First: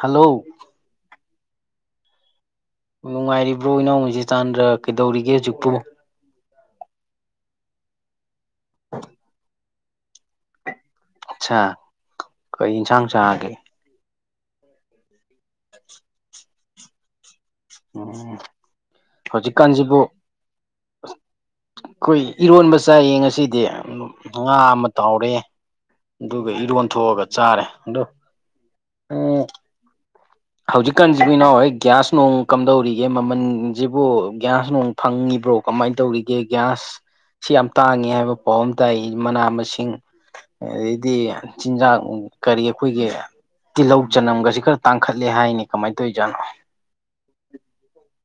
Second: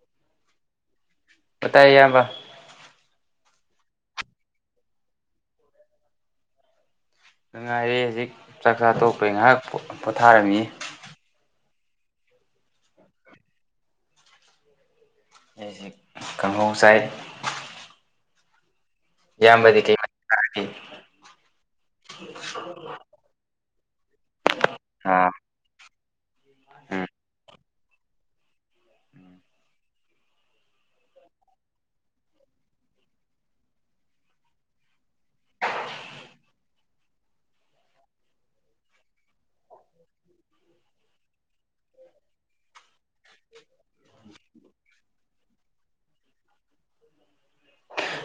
hello ꯄꯥꯏ ꯌꯥ ꯌꯥꯝꯕ ꯅꯨꯡꯉꯥꯏꯔꯤꯕ꯭ꯔꯣ ꯏꯅꯥꯎ ꯖꯤꯆꯥꯟꯗ꯭ꯔ ꯀꯩꯗꯧꯔꯤꯒꯦ ꯍꯧꯖꯤꯛꯄꯨ ꯅꯨꯡꯉꯥꯏꯔꯦ ꯍꯧꯖꯤꯛ ꯆꯥꯛ ꯆꯥ ꯇꯣꯛꯄꯩ ꯉꯥꯏꯍꯥꯛ ꯄꯣꯊꯥꯔꯝꯃꯤ ꯑꯆꯥ ꯀꯩ ꯏꯟꯁꯥꯡ ꯆꯥꯒꯦ ꯑꯩꯁꯦ ꯀꯥꯡꯍꯧ ꯆꯥꯏ ꯎꯝ ꯏꯌꯥꯝꯕꯗꯤ ꯀꯩ ꯍꯧꯖꯤꯛꯀꯥꯟꯖꯤꯕꯨ ꯆꯥꯔꯒꯦ ꯑꯩꯈꯣꯏ ꯏꯔꯣꯟꯕ ꯆꯥꯏꯌꯦ ꯉꯁꯤꯗꯤ ꯉꯥ ꯑꯃ ꯑꯥ ꯇꯥꯎꯔꯦ ꯑꯗꯨꯒ ꯏꯔꯣꯟ ꯎꯝ ꯊꯣꯛꯑꯒ ꯆꯥꯔꯦ ꯑꯗꯣ ꯎꯝ ꯍꯧꯖꯤꯛꯀꯥꯟꯖꯤꯕꯨ ꯏꯅꯥꯎ ꯍꯣꯏ ꯒ꯭ꯌꯥꯁ ꯅꯨꯡ ꯀꯝꯗꯧꯔꯤꯒꯦ ꯃꯃꯟ ꯖꯤꯕꯨ ꯒ꯭ꯌꯥꯁ ꯅꯨꯡ ꯐꯪꯉꯤꯕ꯭ꯔꯣ ꯀꯃꯥꯏ ꯇꯧꯔꯤꯒꯦ ꯒ꯭ꯌꯥꯁ ꯁꯤ ꯌꯥꯝ ꯇꯥꯡꯉꯦ ꯍꯥꯏꯕ ꯄꯥꯎ ꯑꯃ ꯇꯥꯏ ꯃꯅꯥ ꯃꯁꯤꯡ ꯑꯗꯩꯗꯤ ꯆꯤꯟꯖꯥꯛ ꯀꯔꯤ ꯑꯩꯈꯣꯏꯒꯤ ꯇꯤꯜꯍꯧ ꯆꯅꯝꯒꯁꯤ ꯈꯔ ꯇꯥꯡ ꯀꯃꯥꯏ ꯇꫭꯏꯖꯥꯅꯣ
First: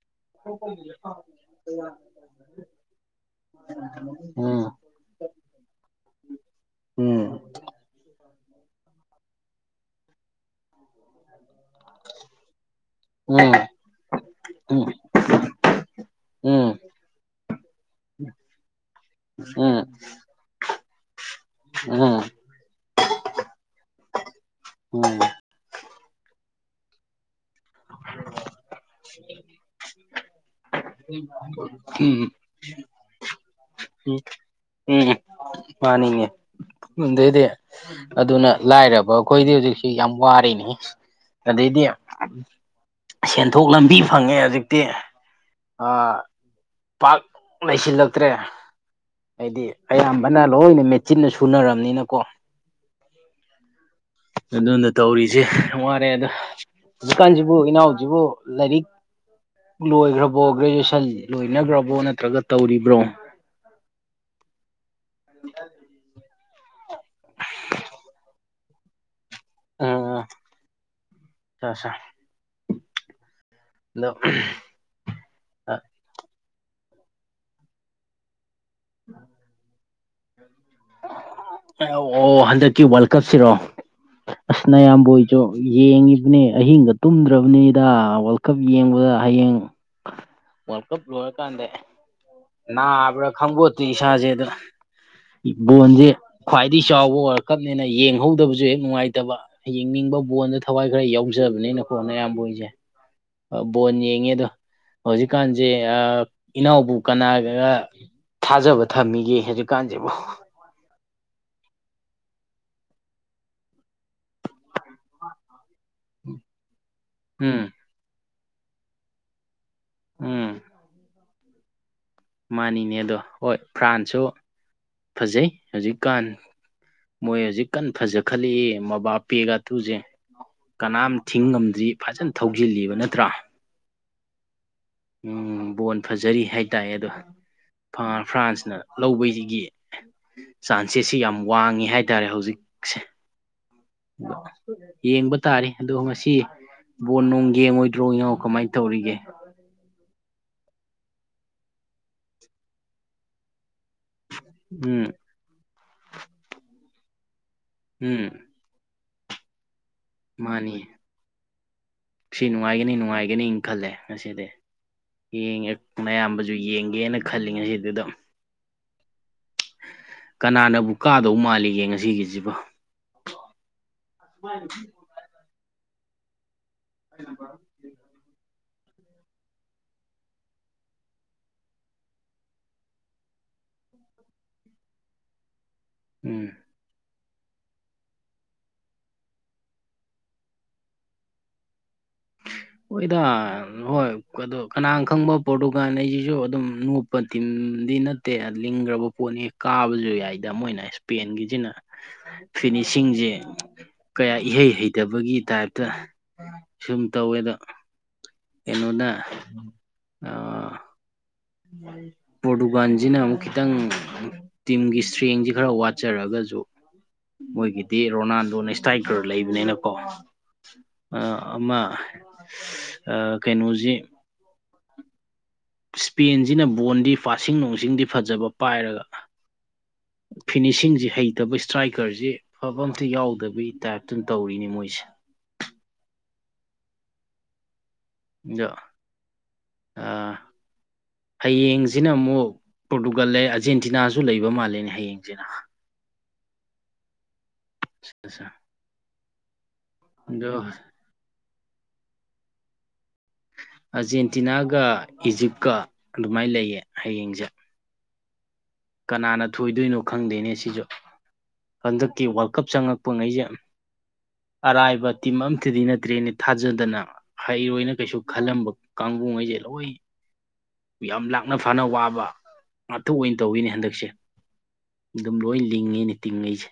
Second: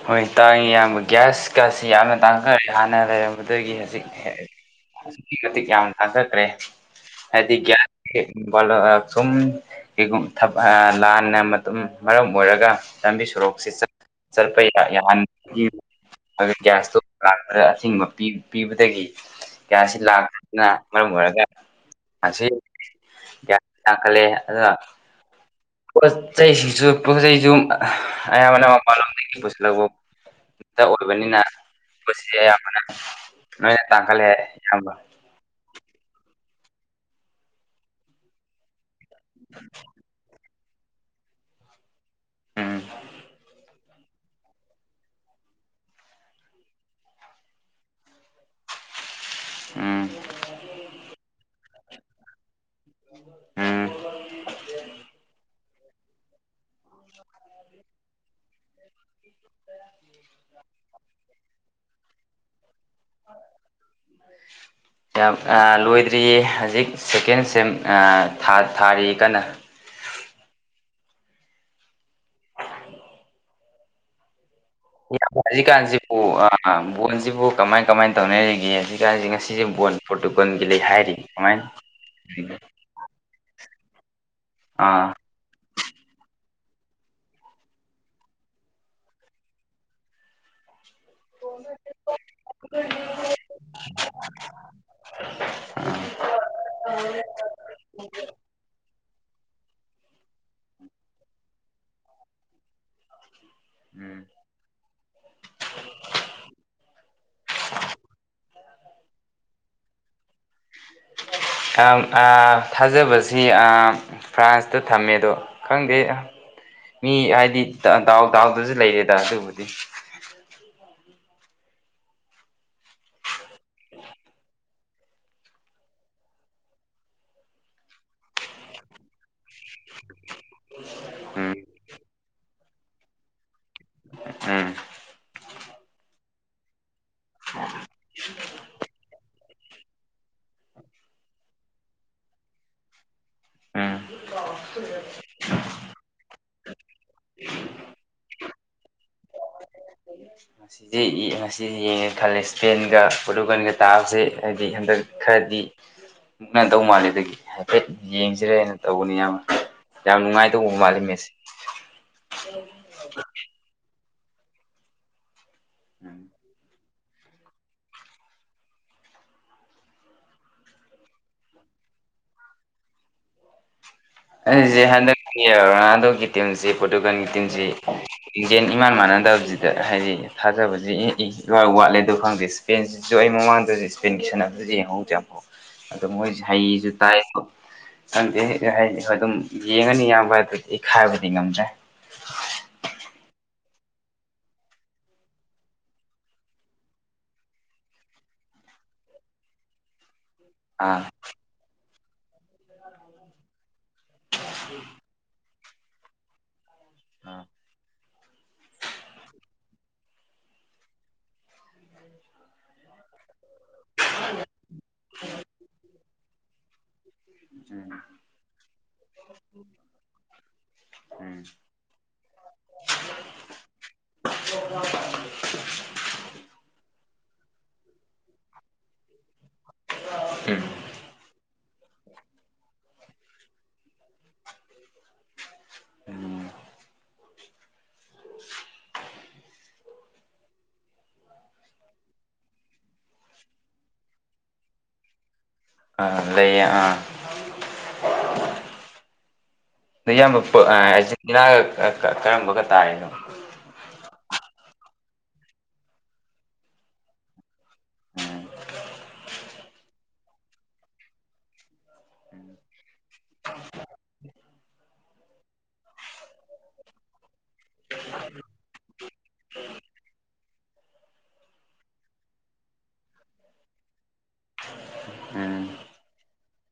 ꯍꯣꯏ ꯇꯥꯡꯉꯤ ꯌꯥꯝꯕ ꯒ꯭ꯌꯥꯁꯀꯁꯤ ꯌꯥꯝꯅ ꯇꯥꯡꯈꯔꯦ ꯍꯥꯟꯅꯔꯦ ꯑꯗꯨꯗꯒꯤ ꯍꯧꯖꯤꯛ ꯑꯛꯀꯤ ꯃꯇꯤꯛ ꯌꯥꯝ ꯇꯥꯖꯈ꯭ꯔꯦ ꯍꯥꯏꯗꯤ ꯂ ꯆꯨꯝ ꯀꯦꯒꯨꯝ ꯊꯕꯛ ꯑ ꯂꯥꯟꯅ ꯃꯇꯝ ꯃꯔꯝ ꯑꯣꯏꯔꯒ ꯂꯝꯕꯤ ꯁꯣꯔꯣꯛꯁꯤ ꯆꯠ ꯁꯜꯄ ꯌꯥ ꯌꯥ ꯑꯗꯨ ꯒ꯭ꯌꯥꯁ ꯏꯁꯇꯣꯞ ꯂꯥꯛꯄꯗ ꯑꯊꯤꯡꯕ ꯄꯤꯕ ꯄꯤꯕꯗꯒꯤ ꯀꯌꯥꯁꯤ ꯂꯥꯛꯄꯁꯤꯅ ꯃꯔꯝ ꯑꯣꯏꯔꯒ ꯑꯁꯤ ꯒ꯭ꯌꯥꯁ ꯇꯥꯡꯈꯠꯂꯦ ꯑꯗꯨꯅ ꯎꯝ ꯄꯣꯠ ꯆꯩꯁꯤꯡꯁꯨ ꯄꯣꯠ ꯆꯩꯩꯁꯨ ꯑꯌꯥꯝꯕꯅ ꯃꯄꯥꯟꯂꯣꯝꯗꯒꯤ ꯄꯨꯁꯤꯜꯂꯛꯄ ꯗ ꯑꯣꯏꯕꯅꯤꯅꯁꯤ ꯑꯌꯥꯝꯕꯅ ꯂꯣꯏꯅ ꯎꯝ ꯇꯥꯡꯈꯠꯂꯦ ꯏꯌꯥꯝꯕ ꯎꯝ ꯃꯥꯅꯤꯅꯦ ꯑꯗꯩꯗꯤ ꯑꯗꯨꯅ ꯂꯥꯏꯔꯕ ꯑꯩꯈꯣꯏꯗꯤ ꯍꯧꯖꯤꯛꯁꯤ ꯌꯥꯝ ꯋꯥꯔꯅꯤ ꯑꯗꯩꯗꯤ ꯎꯝ ꯁꯦꯟꯊꯣꯛ ꯂꯝꯕꯤ ꯐꯪꯉꯦ ꯍꯧꯖꯤꯛꯇꯤ ꯄꯥꯛ ꯂꯩꯁꯤꯜꯂꯛ ꯇ꯭ꯔꯦ ꯍꯥꯏꯗꯤ ꯎꯝ ꯑꯌꯥꯝꯕꯅ ꯂꯣꯏꯅ ꯃꯦꯆꯤꯟꯅ ꯁꯨꯅꯔꯝꯅꯤꯅꯀꯣ ꯎꯝ ꯑꯗꯨꯅ ꯇꯧꯔꯤꯖꯦ ꯌꯥꯝ ꯋꯥꯔꯦꯗ ꯍꯧꯖꯤꯛꯀꯥꯟꯖꯤꯕꯨ ꯏꯅꯥꯎꯖꯤꯕꯨ ꯂꯥꯏꯔꯤꯛ ꯂꯣꯏꯈ꯭ꯔꯕꯣ ꯒ꯭ꯔꯦꯖꯨꯑꯦꯁꯟ ꯂꯣꯏꯅꯈ꯭ꯔꯕꯣ ꯅꯠꯇ꯭ꯔꯒ ꯇꯧꯔꯤꯕ꯭ꯔꯣ [unintelligible] ꯂꯣꯏꯗ꯭ꯔꯤꯌꯦ ꯍꯧꯖꯤꯛ ꯁꯦꯀꯦꯟ ꯁꯦꯝ ꯊꯥꯔꯤ ꯀꯟꯅ ꯎꯝ ꯎꯝ ꯑꯆꯥ ꯁꯥ [inaudible] ꯑ [unintelligible] ꯌꯥꯝ ꯍꯧꯖꯤꯛꯀꯥꯟꯁꯤꯕꯨ ꯑ ꯕꯣꯟꯖꯤꯕꯨ ꯀꯃꯥꯏ ꯀꯃꯥꯏ ꯇꯧꯅꯔꯤ ꯑꯦ ꯑꯁꯤ ꯀꯥꯟꯖꯦ ꯉꯁꯤꯁꯦ ꯕꯣꯟ ꯄꯣꯔꯇꯨꯀꯜꯒꯤ ꯂꯩ ꯍꯥꯏꯔꯤ ꯀꯃꯥꯏꯅ ꯀꯠꯁꯤꯔꯣ ꯑꯁ ꯅꯌꯥꯝꯕ ꯑꯥ ꯍꯣꯏ ꯆꯣ ꯌꯦꯡꯉꯤꯕꯅꯦ ꯑꯍꯤꯡꯒ ꯇꯨꯝꯗ꯭ꯔꯕꯅꯤꯗ ꯋꯥꯔꯜ ꯀꯞ ꯌꯦꯡꯕꯗ ꯍꯌꯦꯡ ꯋꯥꯔꯜ ꯀꯞ ꯂꯣꯏꯔꯀꯥꯟꯗ ꯑꯦ ꯅꯥꯕ꯭ꯔꯥ ꯈꯪꯕꯣꯠꯇꯦ ꯏꯁꯥꯁꯦ ꯑꯗꯣ ꯕꯣꯟꯖꯦ ꯈ꯭ꯋꯥꯏꯗꯩ ꯆꯥꯎꯕ ꯋꯥꯔ ꯀꯞꯅꯦꯅ ꯌꯦꯡꯍꯧꯗꯕꯖꯨ ꯍꯦꯛ ꯅꯨꯡꯉꯥꯏꯇꯕ ꯌꯦꯡꯅꯤꯡꯕ ꯕꯣꯟꯗ ꯊꯋꯥꯏ ꯈꯔ ꯌꯥꯎꯖꯕꯅꯤꯅꯀꯣ ꯅꯌꯥꯝꯕ ꯍꯣꯏꯖꯦ ꯑ ꯕꯣꯟ ꯌꯦꯡꯉꯦ ꯑꯗꯣ ꯍꯧꯖꯤꯛꯀꯥꯟꯁꯦ ꯑ ꯏꯅꯥꯎꯕꯨ ꯀꯅꯥꯒꯒ ꯊꯥꯖꯕ ꯊꯝꯃꯤꯒꯦ ꯍꯧꯖꯤꯛꯀꯥꯟꯁꯤꯕꯨ ꯑ ꯊꯥꯖꯕꯁꯤ ꯑ ꯐ꯭ꯔꯥꯟꯁꯇ ꯊꯝꯃꯦ ꯑꯗꯣ ꯈꯪꯗꯦ ꯃꯤ ꯍꯥꯏꯗꯤ ꯎꯝ ꯗ ꯗꯥꯎ ꯗꯥꯎꯗꯖꯨ ꯂꯩꯔꯦꯗ ꯑꯗꯨꯕꯨꯗꯤ ꯎꯝ ꯃꯥꯅꯤꯅꯦ ꯑꯗꯣ ꯍꯣꯏ ꯐ꯭ꯔꯥꯟꯁꯁꯨ ꯐꯖꯩ ꯍꯧꯖꯤꯛꯀꯥꯟ ꯃꯣꯏ ꯍꯧꯖꯤꯛꯀꯥꯟ ꯐꯖꯈꯠꯂꯛꯏ ꯃꯕꯥ ꯄꯦꯒ ꯇꯨꯁꯦ ꯀꯅꯥꯝ ꯎꯝ ꯊꯤꯡꯉꯝꯗ꯭ꯔꯤ ꯐꯖꯅ ꯊꯧꯖꯤꯜꯂꯤꯕ ꯅꯠꯇ꯭ꯔꯥ ꯎꯝ ꯎꯝ ꯕꯣꯟ ꯐꯖꯔꯤ ꯍꯥꯏꯇꯥꯏꯌꯦ ꯑꯗꯣ ꯐꯔꯥ ꯐ꯭ꯔꯥꯟꯁꯅ ꯂꯧꯕꯩꯖꯤꯒꯤ ꯆꯥꯟꯁꯦꯁꯁꯤ ꯌꯥꯝ ꯋꯥꯡꯉꯤ ꯍꯥꯏꯇꯥꯔꯦ ꯍꯧꯖꯤꯛꯁꯦ ꯎꯝ ꯌꯦꯡꯕ ꯇꯥꯔꯤ ꯑꯗꯣ ꯉꯁꯤ ꯕꯣꯜ ꯅꯨꯡ ꯌꯦꯡꯉꯣꯏꯗ꯭ꯔꯣ ꯏꯅꯥꯎ ꯀꯃꯥꯏ ꯇꯧꯔꯤꯒꯦ ꯖꯦ ꯏ ꯉꯁꯤꯗꯤ ꯌꯦꯡꯉꯦ ꯈꯜꯂꯦ ꯏꯁꯄꯦꯟꯒ ꯄꯔꯣꯇꯨꯒꯟꯒ ꯇꯥꯕꯁꯦ ꯍꯥꯏꯗꯤ ꯍꯟꯗꯛ ꯎꯝ ꯈꯔꯗꯤ ꯃꯨꯛꯅꯗꯧ ꯃꯥꯜꯂꯦ ꯑꯗꯨꯒꯤ ꯍꯥꯏꯐꯦꯠ ꯎꯝ ꯌꯦꯡꯁꯤꯔꯦꯅ ꯇꯧꯕꯅꯤ ꯌꯥꯝ ꯌꯥꯝ ꯅꯨꯡꯉꯥꯏꯇꯧꯕ ꯃꯥꯅꯤ ꯃꯥꯜꯂꯤ ꯃꯦꯁꯦ ꯁꯤ ꯅꯨꯡꯉꯥꯏꯒꯅꯤ ꯅꯨꯡꯉꯥꯏꯒꯅꯤ ꯈꯜꯂꯦ ꯉꯁꯤꯗꯤ ꯌꯦꯡꯉꯦ ꯃꯌꯥꯝꯕꯁꯨ ꯌꯦꯡꯒꯦꯅ ꯈꯜꯂꯤꯉꯩꯁꯤꯗ ꯗꫭ ꯀꯅꯥꯅꯕꯨ ꯀꯥꯗꯧ ꯃꯥꯜꯂꯤꯒꯦ ꯉꯁꯤꯒꯤꯖꯤꯕꯣ ꯑꯩꯁꯤ ꯍꯟꯗꯛꯀꯤ ꯔꯣꯅꯥꯜꯗꯣꯒꯤ ꯇꯤꯝꯁꯤ ꯄꯣꯔꯇꯨꯒꯥꯟꯒꯤ ꯇꯤꯝꯁꯤ ꯂꯤꯡꯖꯦꯟ ꯏꯃꯥꯟ ꯃꯥꯟꯅꯗꯕꯖꯤꯗ ꯍꯥꯏꯗꯤ ꯊꯥꯖꯕꯖꯦ ꯏꯪ ꯏ ꯏꯋꯥꯠ ꯋꯥꯠꯂꯦ ꯑꯗꯨ ꯈꯪꯗꯦ ꯏꯁꯄꯦꯟꯁꯤꯁꯨ ꯑꯩ ꯃꯃꯥꯡꯗꯁꯨ ꯏꯁꯄꯦꯟꯒꯤ ꯁꯥꯟꯅꯕꯗꯨꯁꯨ ꯌꯦꯡꯍꯧꯗ꯭ꯔꯦ ꯑꯃꯐꯥꯎ ꯑꯗꯣ ꯃꯣꯏꯁꯦ ꯎꯝ ꯍꯩꯁꯨ ꯇꯥꯏ ꯈꯪꯗꯦ ꯍꯥꯏꯁ ꯑꯗꯨꯝ ꯌꯦꯡꯉꯅꯤ ꯏꯌꯥꯝꯕ ꯑꯗꯨꯗꯤ ꯈꯥꯏꯕꯗꯤ ꯉꯝꯗ꯭ꯔꯦ [unintelligible] ꯍꯣꯏꯗ ꯍꯣꯏ ꯑꯣ ꯀꯅꯥ ꯈꯪꯕ ꯄꯣꯔꯇꯨꯒꯥꯟ ꯍꯥꯏꯁꯤꯁꯨ ꯑꯗꯨꯝ ꯅꯣꯄ ꯇꯤꯝꯗꯤ ꯅ ꯇꯦ ꯂꯤꯒ꯭ꯔꯕ ꯄꫭꯠꯅꯤ ꯀꯥꯕꯖꯨ ꯌꯥꯏ ꯌꯥꯝ ꯃꯣꯏꯅ ꯑꯥ ꯏꯁꯄꯦꯟꯒꯤꯖꯤꯅ ꯐꯤꯅꯤꯁꯤꯡꯖꯦ ꯀꯌꯥ ꯏꯍꯩ ꯍꯩꯇꯕꯒꯤ ꯇꯥꯏꯞꯇ ꯁꯨꯝ ꯇꯧꯋꯦ ꯑꯗꯣ ꯀꯩꯅꫭꯅ ꯑꯥ ꯄꯔꯣꯇꯨꯒꯥꯟꯖꯤꯅ ꯑꯃꯨꯛ ꯈꯤꯇꯪ ꯇꯤꯝꯒꯤ ꯏꯁꯇ꯭ꯔꯦꯡꯁꯤ ꯈꯔ ꯋꯥꯠ ꯆꯠꯆꯔꯒꯁꯨ ꯃꯣꯏꯒꯤꯗꯤ ꯔꯣꯅꯥꯜꯗꯣꯅ ꯏꯁꯇꯥꯏꯀꯔ ꯂꯩꯕꯅꯤꯅꯀꯣ ꯑꯥ ꯎꯝ ꯑꯃ ꯀꯩꯅꯣꯁꯤ [inaudible] ꯏꯁꯄꯦꯟꯁꯤꯅ ꯕꯣꯟꯗꯤ ꯄꯥꯁꯤꯡ ꯅꯨꯡꯁꯤꯡꯗꯤ ꯐꯖꯕ ꯄꯥꯏꯔꯒ ꯎꯝ ꯐꯤꯅꯤꯁꯤꯡꯁꯤ ꯍꯩ ꯇꯕꯨ ꯏꯁꯇ꯭ꯔꯥꯏꯀꯔꯁꯤ ꯑꯐꯕ ꯑꯝꯇ ꯌꯥꯎꯗꯕꯒꯤ ꯇꯥꯏꯞꯇꯝ ꯇꯧꯔꯤꯅꯦ ꯃꯣꯏꯁꯦ ꯎꯝ ꯑꯥ ꯍꯌꯦꯡꯖꯤꯅ ꯑꯃꯨꯛ ꯄꯣꯔꯇꯨꯒꯜ ꯂꯩ ꯑꯥꯔꯖꯦꯟꯇꯤꯅꯥꯖꯨ ꯂꯩꯕ ꯃꯥꯜꯂꯦꯅꯦ ꯍꯌꯦꯡꯖꯤꯅ ꯑꯥ ꯂꯩꯌꯦ ꯑꯥ [inaudible] ꯏꯌꯥꯝꯕ ꯑꯗꯣ ꯑꯔꯖꯦꯟꯇꯤꯅꯥꯒ ꯀꯔꯝꯕꯒ ꯇꯥꯔꯦꯅꯣ ꯑꯔꯖꯦꯟꯇꯤꯅꯥꯒ ꯏꯖꯤꯞꯀ ꯑꯗꯨꯃꯥꯏꯅ ꯂꯩꯌꯦ ꯍꯌꯦꯡꯁꯦ ꯑꯥ ꯀꯅꯥꯅ ꯊꯣꯏꯗꯣꯏꯅꯣ ꯈꯪꯗꯦꯅꯦ ꯁꯤꯖꯨ ꯍꯟꯗꯛꯀꯤ ꯋꯥꯔꯜ ꯀꯞ ꯆꯪꯉꯛ ꯄꯨꯡꯉꯩꯁꯦ ꯑꯔꯥꯏꯕ ꯇꯤꯝ ꯑꯝꯇꯗꯤ ꯅꯠꯇ꯭ꯔꯦꯅꯦ ꯊꯥꯖꯗꯅ ꯍꯩꯔꯣꯏꯅ ꯀꯩꯁꯨ ꯈꯜꯂꯝꯕ ꯀꯥꯡꯕꯨꯉꯩꯁꯦ ꯂꯣꯏ ꯌꯥꯝ ꯂꯥꯛꯅ ꯐꯥꯅ ꯋꯥꯕ ꯉꯥꯛꯇ ꯑꯣꯏ ꯇꯧꯋꯤꯅꯦ ꯍꯟꯗꯛꯁꯦ ꯑꯗꯨꯝ ꯎꯝ ꯂꯣꯏ ꯂꯤꯡꯉꯤꯅꯦ ꯇꯤꯡꯉꯩꯖꯦ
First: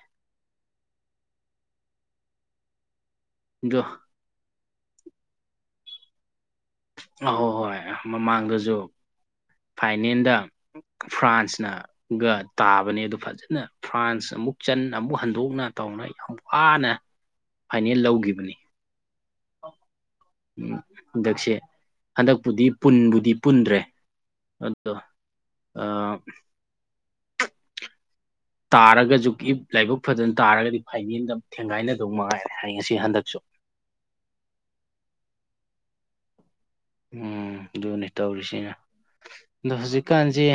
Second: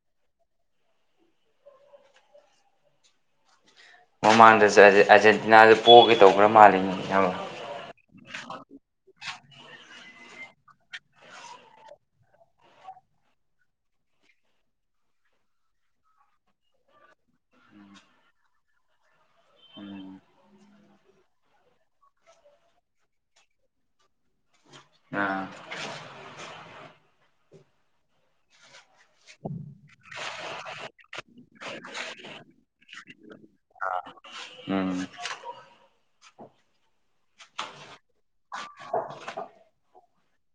ꯗꫭ ꯃꯃꯥꯡꯗꯁꯨ ꯑꯥꯔꯖꯦꯟ ꯑꯥꯔꯖꯦꯟꯇꯤꯅꯥꯁꯨ ꯄꯣꯛꯒꯦ ꯇꯧꯕ꯭ꯔꯥ ꯃꯥꯜꯂꯤ ꯑ ꯍꯣꯏ ꯍꯣꯏ ꯃꯃꯥꯡꯗꯁꯨ ꯐꯥꯏꯅꯦꯜꯗ ꯐ꯭ꯔꯥꯟꯁꯅ ꯒ ꯇꯥꯕꯅꯦ ꯑꯗꯨ ꯐꯖꯅ ꯐ꯭ꯔꯥꯟꯁ ꯑꯃꯨꯛ ꯆꯟꯅ ꯑꯃꯨꯛ ꯍꯟꯗꯣꯛꯅ ꯇꯧꯅ ꯌꯥꯝ ꯋꯥꯅ ꯐꯥꯏꯅꯦꯜ ꯂꯧꯒꯤꯈꯤꯕꯅꯤ ꯎꯝ ꯎꯝ ꯍꯟꯗꯛꯁꯦ ꯍꯟꯗꯛꯄꯨꯗꯤ ꯄꯨꯟꯕꯨꯗꯤ ꯄꯨꯟꯗ꯭ꯔꯦ ꯑꯣ ꯑꯥ ꯑ ꯇꯥꯔꯒꯁꯨ ꯂꯥꯏꯕꯛ ꯐꯖꯅ ꯇꯥꯔꯒꯗꯤ ꯐꯥꯏꯅꯦꯗ ꯊꯦꯡꯒꯥꯏꯅꯗꯧ ꯃꯉꯥꯏꯔꯦ ꯍꯥꯏ ꯉꯁꯤ ꯍꯟꯗꯛꯁꯨ ꯎꯝ ꯎꯝ ꯑꯗꯨꯅꯤ ꯇꯧꯔꯤꯁꯤꯅ ꯑꯗꯣ ꯍꯧꯖꯤꯛꯀꯥꯟꯁꯤ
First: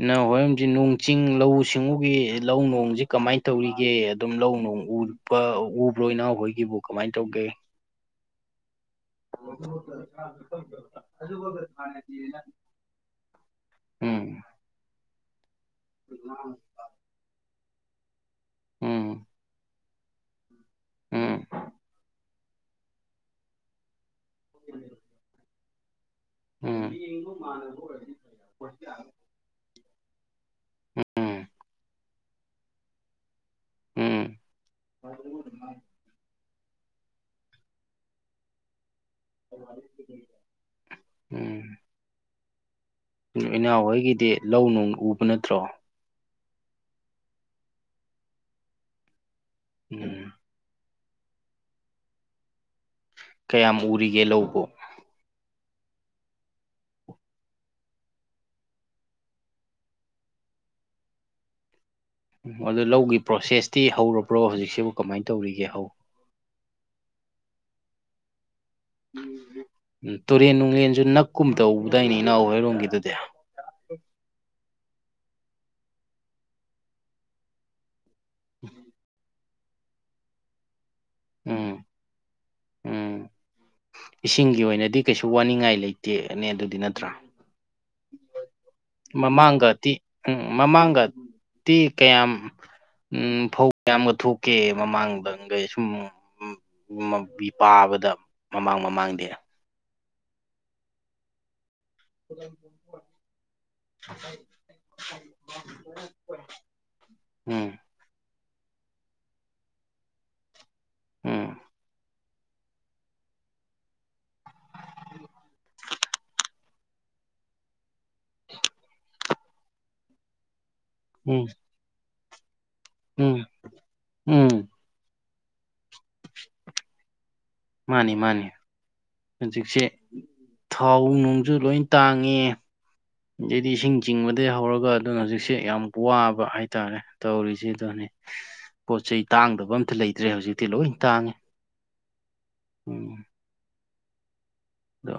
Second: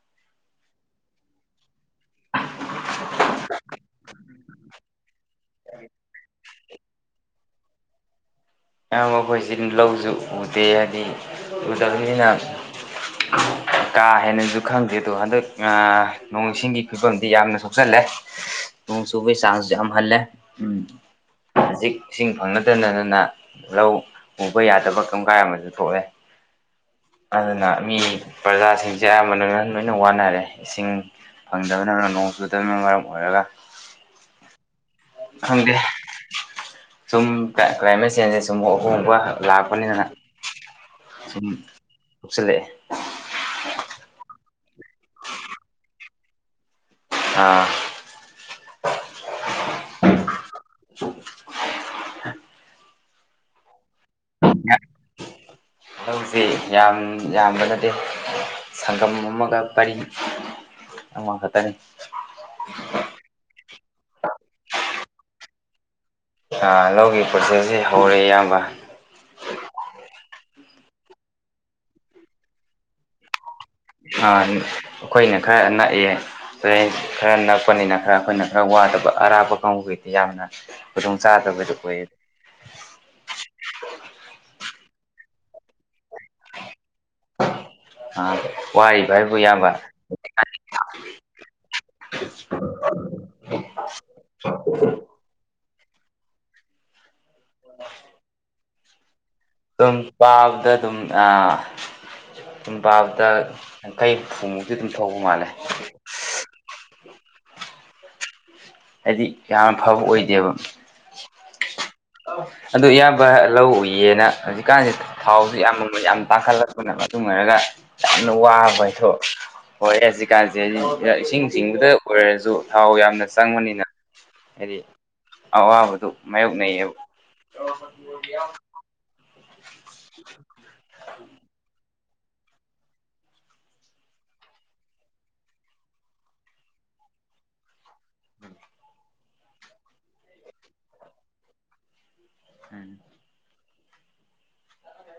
ꯏꯅꯥꯎ ꯍꯣꯏꯔꯝꯗꯤ ꯅꯣꯡ ꯆꯤꯡ ꯂꯧꯎ ꯁꯤꯡꯎꯒꯤ ꯂꯧ ꯅꯣꯡꯖꯤ ꯀꯃꯥꯏ ꯇꯧꯔꯤꯒꯦ ꯑꯗꯨꯝ ꯂꯧ ꯅꯣꯡ ꯎꯔ ꯄꯥ ꯎꯕ꯭ꯔꯣ ꯏꯅꯥꯎ ꯍꯣꯏꯒꯤꯕꯨ ꯀꯃꯥꯏꯅ ꯇꯧꯒꯦ ꯏꯌꯥꯝꯕꯥ ꯑꯩꯈꯣꯏꯁꯤ ꯂꯧꯁꯨ ꯎꯗꯦ ꯍꯥꯏꯗꯤ ꯎꯗꯕꯅꯤꯅ ꯀꯥ ꯎꯝ ꯍꯦꯟꯅꯁꯨ ꯈꯪꯗꯦꯗꯣ ꯍꯟꯗꯛ ꯅꯣꯡꯁꯤꯡꯒꯤ ꯐꯤꯕꯝꯗꯤ ꯌꯥꯝꯅ ꯁꯣꯛꯆꯜꯂꯦ ꯅꯣꯡ ꯎꯝ ꯆꯨꯕꯒꯤ ꯆꯥꯡ ꯌꯥꯝꯍꯜꯂꯦ ꯎꯝ ꯎꯝ ꯍꯧꯖꯤꯛ ꯏꯁꯤꯡ ꯐꯪꯅꯗꯗꯥꯅꯥ ꯂꯧ ꯎꯕ ꯌꯥꯗꯕ ꯀꯝ ꯀꯥꯏ ꯑꯃꯁꯨ ꯊꯣꯛꯑꯦ ꯎꯝ ꯑꯗꯨꯅ ꯃꯤ ꯄ꯭ꯔꯖꯥꯁꯤꯡꯁꯦ ꯑꯌꯥꯝꯃꯅ ꯂꯣꯏꯅ ꯋꯥꯅꯔꯦ ꯏꯁꯤꯡ ꯎꯝ ꯐꯪꯗꯕꯅꯅ ꯅꯣꯡ ꯆꯨꯗꯕꯅ ꯃꯔꯝ ꯑꯣꯏꯔꯒ ꯎꯝ ꯈꯪꯗꯦ ꯁꯨꯝ ꯀ꯭ꯂꯥꯏꯃꯦꯠ ꯆꯦꯟꯖꯦ ꯁꯨꯝ ꯑꯍꯣꯡꯕ ꯂꯥꯛꯄꯅꯤꯗꯅ ꯁꯨꯝ ꯊꯣꯛꯆꯤꯜꯂꯛꯑꯦ ꯏꯅꯥꯎ ꯍꯣꯏꯒꯤꯗꯤ ꯂꯧ ꯅꯣꯡ ꯎꯕ ꯅꯠꯇ꯭ꯔꯣ ꯑꯥ ꯎꯝ ꯑꯣ ꯀꯌꯥꯝ ꯎꯔꯤꯒꯦ ꯂꯧꯕ ꯂꯧꯁꯤ ꯌꯥꯝ ꯌꯥꯝꯕ ꯅꯠꯇꯦ ꯁꯪꯒꯝ ꯑꯃꯒ ꯄꯔꯤꯡ ꯑꯃ ꯈꯛꯇꯅꯤ ꯎ ꯑꯗꯨ ꯂꯧꯒꯤ ꯄ꯭ꯔꯣꯁꯦꯁꯇꯤ ꯍꯧꯔꯕ꯭ꯔꯣ ꯍꯧꯖꯤꯛꯁꯤꯕꯨ ꯀꯃꯥꯏꯅ ꯇꯧꯔꯤꯒꯦ ꯍꯧ ꯂꯧꯒꯤ ꯄ꯭ꯔꯣꯁꯦꯁꯁꯤ ꯍꯧꯔꯦ ꯏꯌꯥꯝꯕ ꯎꯝ ꯇꯨꯔꯦꯟ ꯅꯨꯡꯡꯂꯦꯟꯁꯨ ꯅꯛꯀꯨꯝ ꯇꯧꯕꯗꯥꯏꯅꯦ ꯏꯅꯥꯎ ꯍꯩꯔꯣꯝꯒꯤꯗꯨꯗꯤ ꯑꯩꯈꯣꯏꯅ ꯈꯔ ꯅꯛꯑꯦ ꯑꯗꯩ ꯈꯔ ꯅꯛꯄꯅꯤꯅ ꯈꯔ ꯑꯩꯈꯣꯏꯅ ꯈꯔ ꯋꯥꯗꯕ ꯑꯔꯞꯄꯥ ꯀꯥꯡꯕꯨꯒꯤꯗꯤ ꯌꯥꯝꯅ ꯎꯝ ꯈꯨꯗꯣꯡꯆꯥꯗꯕꯗꯨ ꯑꯣꯏꯌꯦ ꯎꯝ ꯏꯁꯤꯡꯒꯤ ꯑꯣꯏꯅꯗꯤ ꯀꯩꯁꯨ ꯋꯥꯅꯤꯡꯉꯥꯏ ꯂꯩꯇꯦꯅꯦ ꯑꯗꯨꯗꯤ ꯅꯠꯇ꯭ꯔꯥ ꯑ ꯋꯥꯔꯤꯕꯥ ꯍꯥꯏꯕꯨ ꯏꯌꯥꯝꯕꯥ ꯃꯃꯥꯡꯒꯗꯤ ꯇꯤ ꯀꯌꯥꯝ ꯎꯝ ꯐꯧ ꯀꯌꯥꯝꯒ ꯊꯣꯛꯀꯦ ꯃꯃꯥꯡꯗꯒꯩ ꯁꯨꯝ ꯕꯤ ꯄꯥꯕꯗ ꯃꯃꯥꯡ ꯃꯃꯥꯡꯗꯤ ꯑꯗꯨꯝ ꯄꯥꯕꯗ ꯑꯗꯨꯝ ꯑ ꯁꯨꯝ ꯄꯥꯕꯗ ꯌꯥꯡꯈꯩ ꯍꯨꯝꯐꯨꯃꯨꯛꯇꯤ ꯑꯗꯨꯝ ꯊꯧꯕ ꯃꯥꯜꯂꯦ ꯎꯝ ꯍꯥꯏꯗꯤ ꯌꯥꯝ ꯐꯕ ꯑꯣꯏꯗꯦꯕ ꯎꯝ ꯑꯗꯨ ꯏꯌꯥꯝꯕ ꯂꯧ ꯎꯏꯌꯦꯅ ꯍꯧꯖꯤꯛꯀꯥꯟꯁꯦ ꯊꯥꯎꯁꯤ ꯌꯥꯝ ꯃꯃꯜ ꯌꯥꯝ ꯇꯥꯡꯈꯠꯂꯦ ꯑꯗꯨꯅ ꯃꯇꯨꯡ ꯑꯣꯏꯔꯒ ꯌꯥꯝꯅ ꯋꯥꯕ ꯍꯥꯏꯗꯣ ꯑꯣꯏꯔꯦ ꯍꯧꯖꯤꯛꯀꯥꯟꯁꯦ ꯏꯁꯤꯡ ꯎꯝ ꯆꯤꯡꯕꯗ ꯑꯣꯏꯔꯁꯨ ꯊꯥꯎ ꯌꯥꯝꯅ ꯎꯝ ꯆꯪꯕꯅꯤꯅ ꯎꯝ ꯍꯥꯏꯗꯤ ꯑꯋꯥꯕꯗꯨ ꯃꯥꯏꯌꯣꯛꯅꯩꯌꯦꯕ ꯃꯥꯅꯤ ꯃꯥꯅꯤ ꯍꯧꯖꯤꯛꯁꯦ ꯊꯥꯎ ꯅꯨꯡꯁꯨ ꯂꯣꯏ ꯇꯥꯡꯉꯦ ꯑꯗꯩꯗꯤ ꯏꯁꯤꯡ ꯆꯤꯡꯕꯗꯒꯤꯩ ꯍꯧꯔꯒ ꯑꯗꯨꯅ ꯍꯧꯖꯤꯛꯁꯦ ꯌꯥꯝ ꯋꯥꯕ ꯍꯥꯏꯇꯥꯔꯦ ꯇꯧꯔꯤꯁꯦ ꯑꯗꯨꯅꯤ ꯄꯣꯠ ꯆꯩ ꯇꯥꯡꯗꯕ ꯑꯝꯇ ꯂꯩꯇ꯭ꯔꯦ ꯍꯧꯖꯤꯛꯇꯤ ꯂꯣꯏ ꯇꯥꯡꯉꯦ ꯎꯝ ꯑꯗꯣ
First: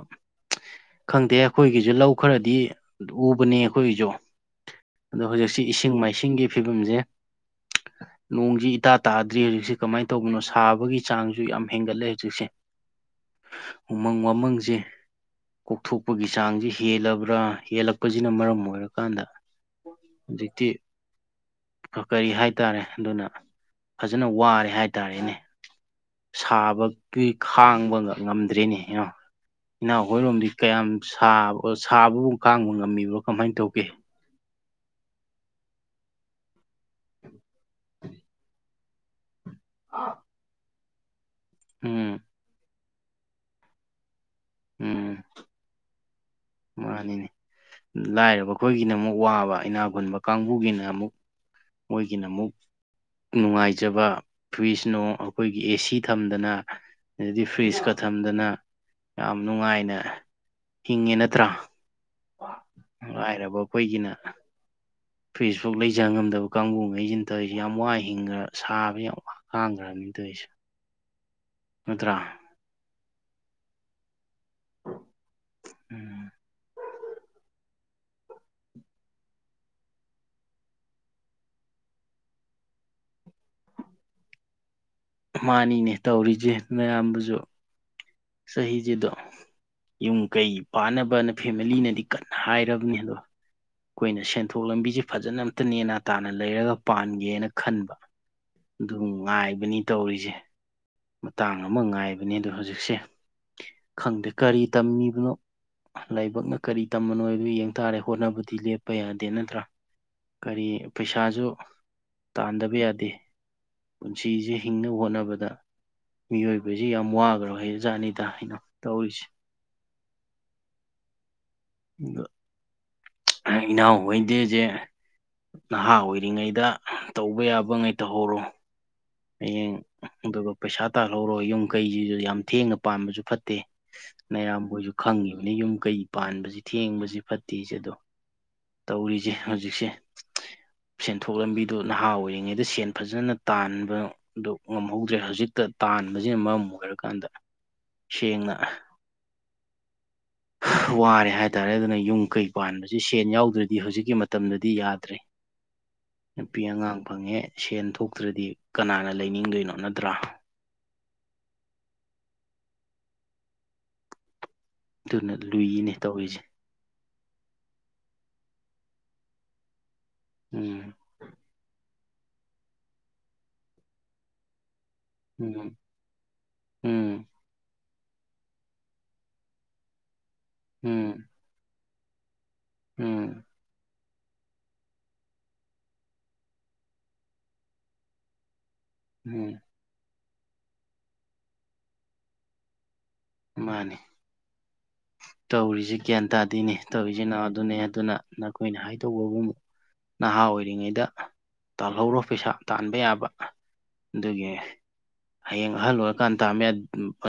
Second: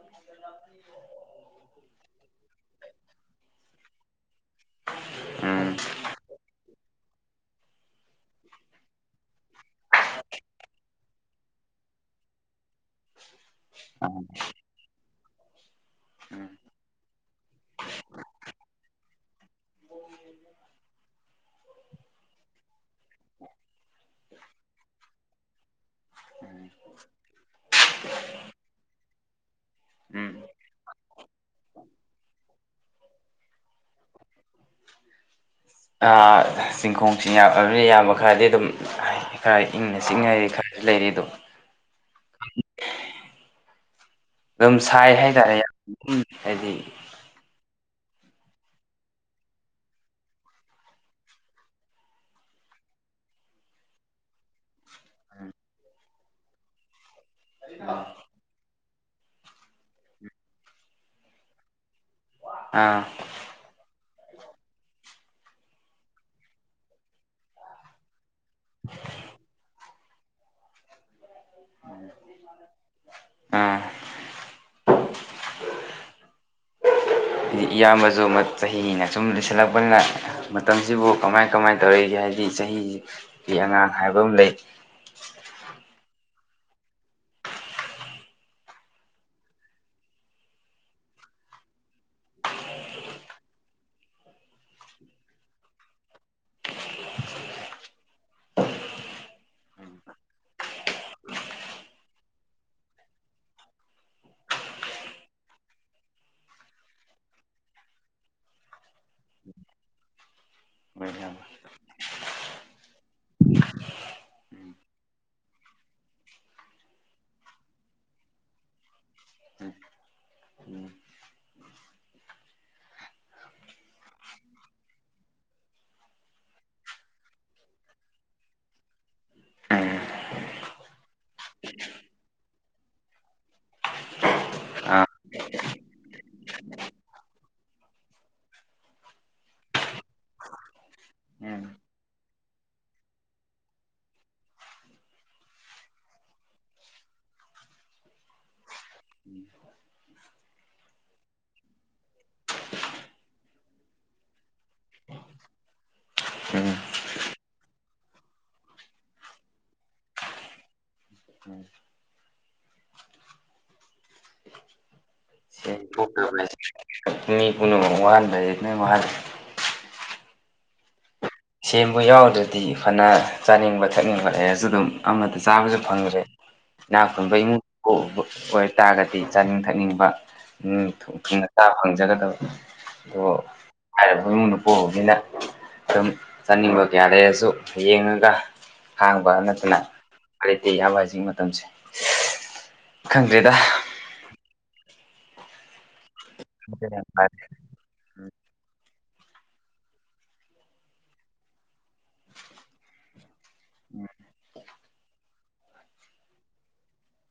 ꯈꯪꯗꯦ ꯑꯩꯈꯣꯏꯒꯤꯁꯨ ꯂꯧ ꯈꯔꯗꯤ ꯎꯕꯅꯦ ꯑꯩꯈꯣꯏꯒꯤꯁꯨ ꯑꯗꯣ ꯍꯧꯖꯤꯛꯁꯤ ꯎꯝ ꯏꯁꯤꯡ ꯃꯥꯏꯁꯤꯡꯒꯤ ꯐꯤꯕꯝꯁꯦ ꯅꯣꯡꯁꯤ ꯏꯇꯥ ꯇꯥꯗ꯭ꯔꯤ ꯍꯧꯖꯤꯛꯁꯦ ꯀꯃꯥꯏꯅ ꯇꯧꯕꯅꯣ ꯁꯥꯕꯒꯤ ꯆꯥꯡꯁꯨ ꯌꯥꯝ ꯍꯦꯟꯒꯠꯂꯦ ꯍꯧꯖꯤꯛꯁꯦ ꯎꯃꯪ ꯋꯥꯃꯪꯁꯦ ꯀꯣꯛꯊꯣꯛꯄꯒꯤ ꯆꯥꯡꯁꯤ ꯍꯦꯜꯂꯕ꯭ꯔꯥ ꯍꯦꯜꯂꯛꯄ ꯄꯁꯤꯅ ꯃꯔꯝ ꯑꯣꯏꯔꯀꯥꯟꯗ ꯍꯧꯖꯤꯛꯇꯤ ꯀꯔꯤ ꯍꯥꯏꯇꯥꯔꯦ ꯑꯗꯨꯅ ꯐꯖꯅ ꯋꯥꯔꯦ ꯍꯥꯏꯇꯥꯔꯦꯅꯦ ꯁꯥꯕꯒꯤ ꯈꯥꯡꯕ ꯉꯝꯗ꯭ꯔꯦ ꯅꯦ ꯏꯅꯥꯎ ꯎꯝ ꯏꯅꯥꯎꯈꯣꯏꯔꯣꯝꯗꯤ ꯀꯌꯥꯝ ꯁꯥꯕ ꯁꯥꯕꯕꯨ ꯀꯥꯡꯥꯡꯕ ꯉꯝꯃꯤꯕ꯭ꯔꯣ ꯀꯃꯥꯏꯅ ꯇꯧꯒꯦ ꯆꯤꯡꯈꯣꯡ ꯆ ꯌꯥꯕ ꯈꯔꯗꯤ ꯑꯗꯨꯝ ꯈꯔ ꯏꯪꯅ ꯆꯤꯅꯔꯤ ꯈꯔ ꯂꯩꯔꯤꯗꯣ ꯎꯝ ꯑꯗꯨꯝ ꯁꯥꯏ ꯎꯝ ꯍꯥꯏꯇꯥꯔꯦ ꯌꯥꯝ ꯍꯥꯏꯗꯤ ꯃꯥꯅꯤꯅꯦ ꯂꯥꯏꯔꯕ ꯈꯈꯣꯏꯒꯤꯅ ꯑꯃꯨꯛ ꯋꯥꯕ ꯏꯅꯥ ꯈꯨꯨꯟꯕ ꯀꯥꯡꯕꯨꯒꯤꯅ ꯑꯃꯨꯛ ꯃꯣꯏꯒꯤꯅ ꯑꯃꯨꯛ ꯅꯨꯡꯉꯥꯏꯖꯕ ꯐ꯭ꯋꯏꯤꯁꯅꯣ ꯑꯩꯈꯣꯏꯒꯤ ꯑꯦꯁꯤ ꯊꯝꯗꯅ ꯑꯗꯗꯤ ꯐ꯭ꯔꯤꯖꯀ ꯊꯝꯗꯅ ꯌꯥꯝ ꯅꯨꯡꯉꯥꯏꯅ ꯍꯤꯡꯉꯦꯅ ꯭ [unintelligible] ꯑꯥ ꯔ ꯑꯩꯈꯣꯏꯒꯤꯅ ꯐꯔ꯭ꯤꯁꯕꯨꯛ ꯂꯩꯖ ꯉꯝꯗꯕ ꯀꯥꯡꯕꯨꯉꯩꯁꯤꯅ ꯇꯧꯔꯤꯁꯤꯦ ꯌꯥꯝ ꯋꯥ ꯍꯤꯡꯈ꯭ꯔ ꯁꯥꯕ ꯌꯥꯝ ꯋꯥ ꯀꯥꯡꯥꯡꯈ꯭ꯔꯕꯅꯤꯗꯣꯏꯁꯦ ꯅꯠꯇ꯭ꯔꯥ ꯑꯥ ꯎꯝ ꯏꯌꯥꯝꯕꯁꯨ ꯆꯍꯤꯅ ꯁꯨꯝ ꯂꯤꯁꯤꯜꯂꯛꯄꯅꯤꯅ ꯃꯇꯝꯁꯤꯕꯨ ꯀꯃꯥꯏ ꯀꯃꯥꯏꯅ ꯇꯧꯔꯛꯏꯒꯦ ꯍꯥꯏꯕꯗꯤ ꯆꯍꯤꯒꯤ ꯑꯉꯥꯡ ꯍꯥꯏꯕ ꯑꯃ ꯂꯩ ꯃꯥꯅꯤꯅꯦ ꯇꯧꯔꯤꯁꯦ ꯅꯥꯌꯥꯝꯕꯁꯨ ꯆꯍꯤꯁꯤꯗꯣ ꯌꯨꯝ ꯀꯩ ꯄꯥꯟꯅꯕꯅ ꯐꯦꯃꯤꯂꯤꯅꯗꯤ ꯀꯟꯅ ꯍꯥꯏꯔꯕꯅꯤ ꯑꯗꯣ ꯑꯩꯈꯣꯏꯅ ꯁꯦꯟꯊꯣꯛ ꯂꯝꯕꯤꯁꯦ ꯐꯖꯅ ꯑꯝꯇ ꯅꯦꯅꯥ ꯇꯥꯅ ꯂꯩꯔꯒ ꯄꯥꯟꯒꯦꯅ ꯈꯟꯕ ꯑꯗꯨꯝ ꯉꯥꯏꯕꯅꯤ ꯇꯧꯔꯤꯁꯦ ꯃꯇꯥꯡ ꯑꯃ ꯉꯥꯏꯕꯅꯦ ꯑꯗꯣ ꯍꯧꯖꯤꯛꯁꯦ ꯈꯪꯗꯦ ꯀꯔꯤ ꯇꯝꯃꯤꯕꯅꯣ ꯂꯥꯏꯕꯛꯅ ꯀꯔꯤ ꯇꯝꯝꯕꯅꯣ ꯍꯥꯏꯕꯣ ꯌꯦꯡ ꯇꯥꯔꯦ ꯍꯣꯠꯅꯕꯗ ꯂꯦꯞꯄ ꯌꯥꯗꯦ ꯅꯠꯇ꯭ꯔꯥ ꯀꯔꯤ ꯄꯩꯁꯥꯁꯨ ꯇꯥꯟꯗꯕ ꯌꯥꯗꯦ ꯄꯨꯟꯁꯤꯁꯦ ꯍꯤꯡꯅꯕ ꯍꯣꯠꯅꯕꯗ ꯃꯤꯑꯣꯏꯕꯁꯤ ꯌꯥꯝ ꯋꯥꯈ꯭ꯔꯣꯏ ꯍ ꯑꯣꯖꯥꯠꯅꯤꯗ ꯍꯥꯏꯅ ꯇꯧꯔꯤꯁꯦ ꯏ [inaudible] ꯏꯅꯥꯎ ꯑꯣꯏꯗꯤ ꯁꯦ ꯅꯍꯥ ꯑꯣꯏꯔꯤꯉꯩꯗ ꯇꯧꯕ ꯌꯥꯕ ꯉꯩ ꯇꯧꯍꯧꯔꯣ ꯍꯌꯦꯡ ꯑꯗꯨꯒ ꯄꯩꯁꯥ ꯇꯥꯜꯍꯧꯔꯣ ꯌꯨꯝ ꯀꯩꯁꯤꯁꯨ ꯌꯥꯝ ꯊꯦꯡꯅ ꯄꯥꯟꯕꯥꯁꯤꯁꯨ ꯐꯠꯇꯦ ꯃꯌꯥꯝꯈꯣꯏꯁꯨ ꯈꯪꯉꯤꯕꯅꯦ ꯌꯨꯝ ꯀꯩ ꯄꯥꯟꯕꯁꯤ ꯊꯦꯡꯕꯁꯤ ꯐꯠꯇꯦꯁꯦ ꯑꯗꯣ ꯇꯧꯔꯤꯁꯦ ꯍꯧꯖꯤꯛꯁꯦ ꯁꯦꯟꯊꯣꯛ ꯂꯝꯕꯤꯗ ꯅꯍꯥ ꯑꯣꯏꯔꯤꯉꯩꯗ ꯁꯦꯟ ꯐꯖꯅ ꯇꯥꯟꯕ ꯑꯗꯨ ꯉꯝꯍꯧꯗ꯭ꯔꯦ ꯍꯧꯖꯤꯛꯇ ꯇꯥꯟꯕꯁꯤꯅ ꯃꯔꯝ ꯑꯣꯏꯔꯀꯥꯟꯗ ꯁꯦꯡꯅ ꯎꯝ ꯋꯥꯔꯦ ꯍꯥꯏꯇꯥꯔꯦ ꯑꯗꯨꯅ ꯌꯨꯝ ꯀꯩ ꯄꯥꯟꯕꯁ ꯁꯦꯟ ꯌꯥꯎꯗ꯭ꯔꯗꯤ ꯍꯧꯖꯤꯛꯀꯤ ꯃꯇꯝꯗꯗꯤ ꯌꯥꯗ꯭ꯔꯦ ꯅꯨꯄꯤ ꯎꯝ ꯎꯝ ꯑꯉꯥꯡ ꯐꯪꯉꯦ ꯁꯦꯟ ꯊꯣꯛꯇ꯭ꯔꯗꯤ ꯀꯅꯥꯅ ꯂꯩꯅꯤꯡꯗꯣꯏꯅꯣ ꯅꯠꯇ꯭ꯔꯥ ꯑꯗꯨꯅ ꯁꯦꯟ ꯂꯨꯏꯅꯦ ꯇꯧꯔꯤꯁꯦ ꯊꯣꯛꯇꯕ ꯍꯥꯏꯁꯦ ꯃꯤ ꯄꯨꯝꯅꯃꯛ ꯋꯍꯥꯟ [unintelligible] ꯋꯍꯥꯟꯂꯤ ꯎꯝ ꯁꯦꯟꯕꯨ ꯌꯥꯎꯗ꯭ꯔꯗꯤ ꯐꯅ ꯆꯥꯅꯤꯡꯕ ꯊꯛꯅꯤꯡꯕ ꯂꯩꯔꯁꯨ ꯑꯗꯨꯝ ꯑꯃꯠꯇ ꯎꯝ ꯆꯥꯕꯁꯨ ꯐꯪꯗ꯭ꯔꯦ ꯏꯅꯥꯛ ꯎꯝ ꯈꯨꯟꯕ ꯏꯃꯨꯡ [unintelligible] ꯑꯣꯏꯇꯥꯔꯒꯗꯤ ꯆꯥꯅꯤꯡ ꯊꯛꯅꯤꯡꯕ ꯎꯝ ꯊꯨꯅ ꯆꯥꯕ ꯐꯪꯖꯒꯗꯕ ꯑꯗꯣ ꯎꯝ ꯂꯥꯏꯔꯕ ꯏꯃꯨꯡꯅ ꯄꯣꯛꯎꯕꯅꯤꯅ ꯑꯗꯨꯝ ꯆꯥꯅꯤꯡꯕ ꯀꯌꯥ ꯂꯩꯔꯁꯨ ꯌꯦꯡꯉꯒ ꯈꯥꯡꯕ ꯎꯝ ꯅꯠꯇꯅ ꯎꯄꯥꯏ ꯂꯩꯇꯦ ꯏꯌꯥꯝꯕꯁꯤꯡ ꯃꯇꯝꯁꯦ ꯈꯪꯗ꯭ꯔꯦꯗ ꯃꯥꯅꯦ ꯇꯧꯔꯤꯁꯦ ꯒ꯭ꯌꯥꯟ ꯇꯥꯗꯤꯅꯦ ꯇꯧꯔꯤꯁꯤ ꯅꯅꯥꯎ ꯑꯗꯨꯅꯦ ꯑꯗꯨꯅ ꯅꯈꯣꯏꯅ ꯍꯥꯏꯗꯧꯕꯒꯨꯝ ꯅꯍꯥ ꯑꯣꯏꯔꯤꯉꯩꯗ ꯇꯥꯜꯍꯧꯔꯣ ꯄꯩꯁꯥ ꯇꯥꯟꯕ ꯌꯥꯕ ꯑꯗꯨꯒꯤ ꯍꯌꯦꯡ ꯑꯍꯜ ꯑꯣꯏꯔꯀꯥꯟ ꯇꯥꯟꯕ [unintelligible]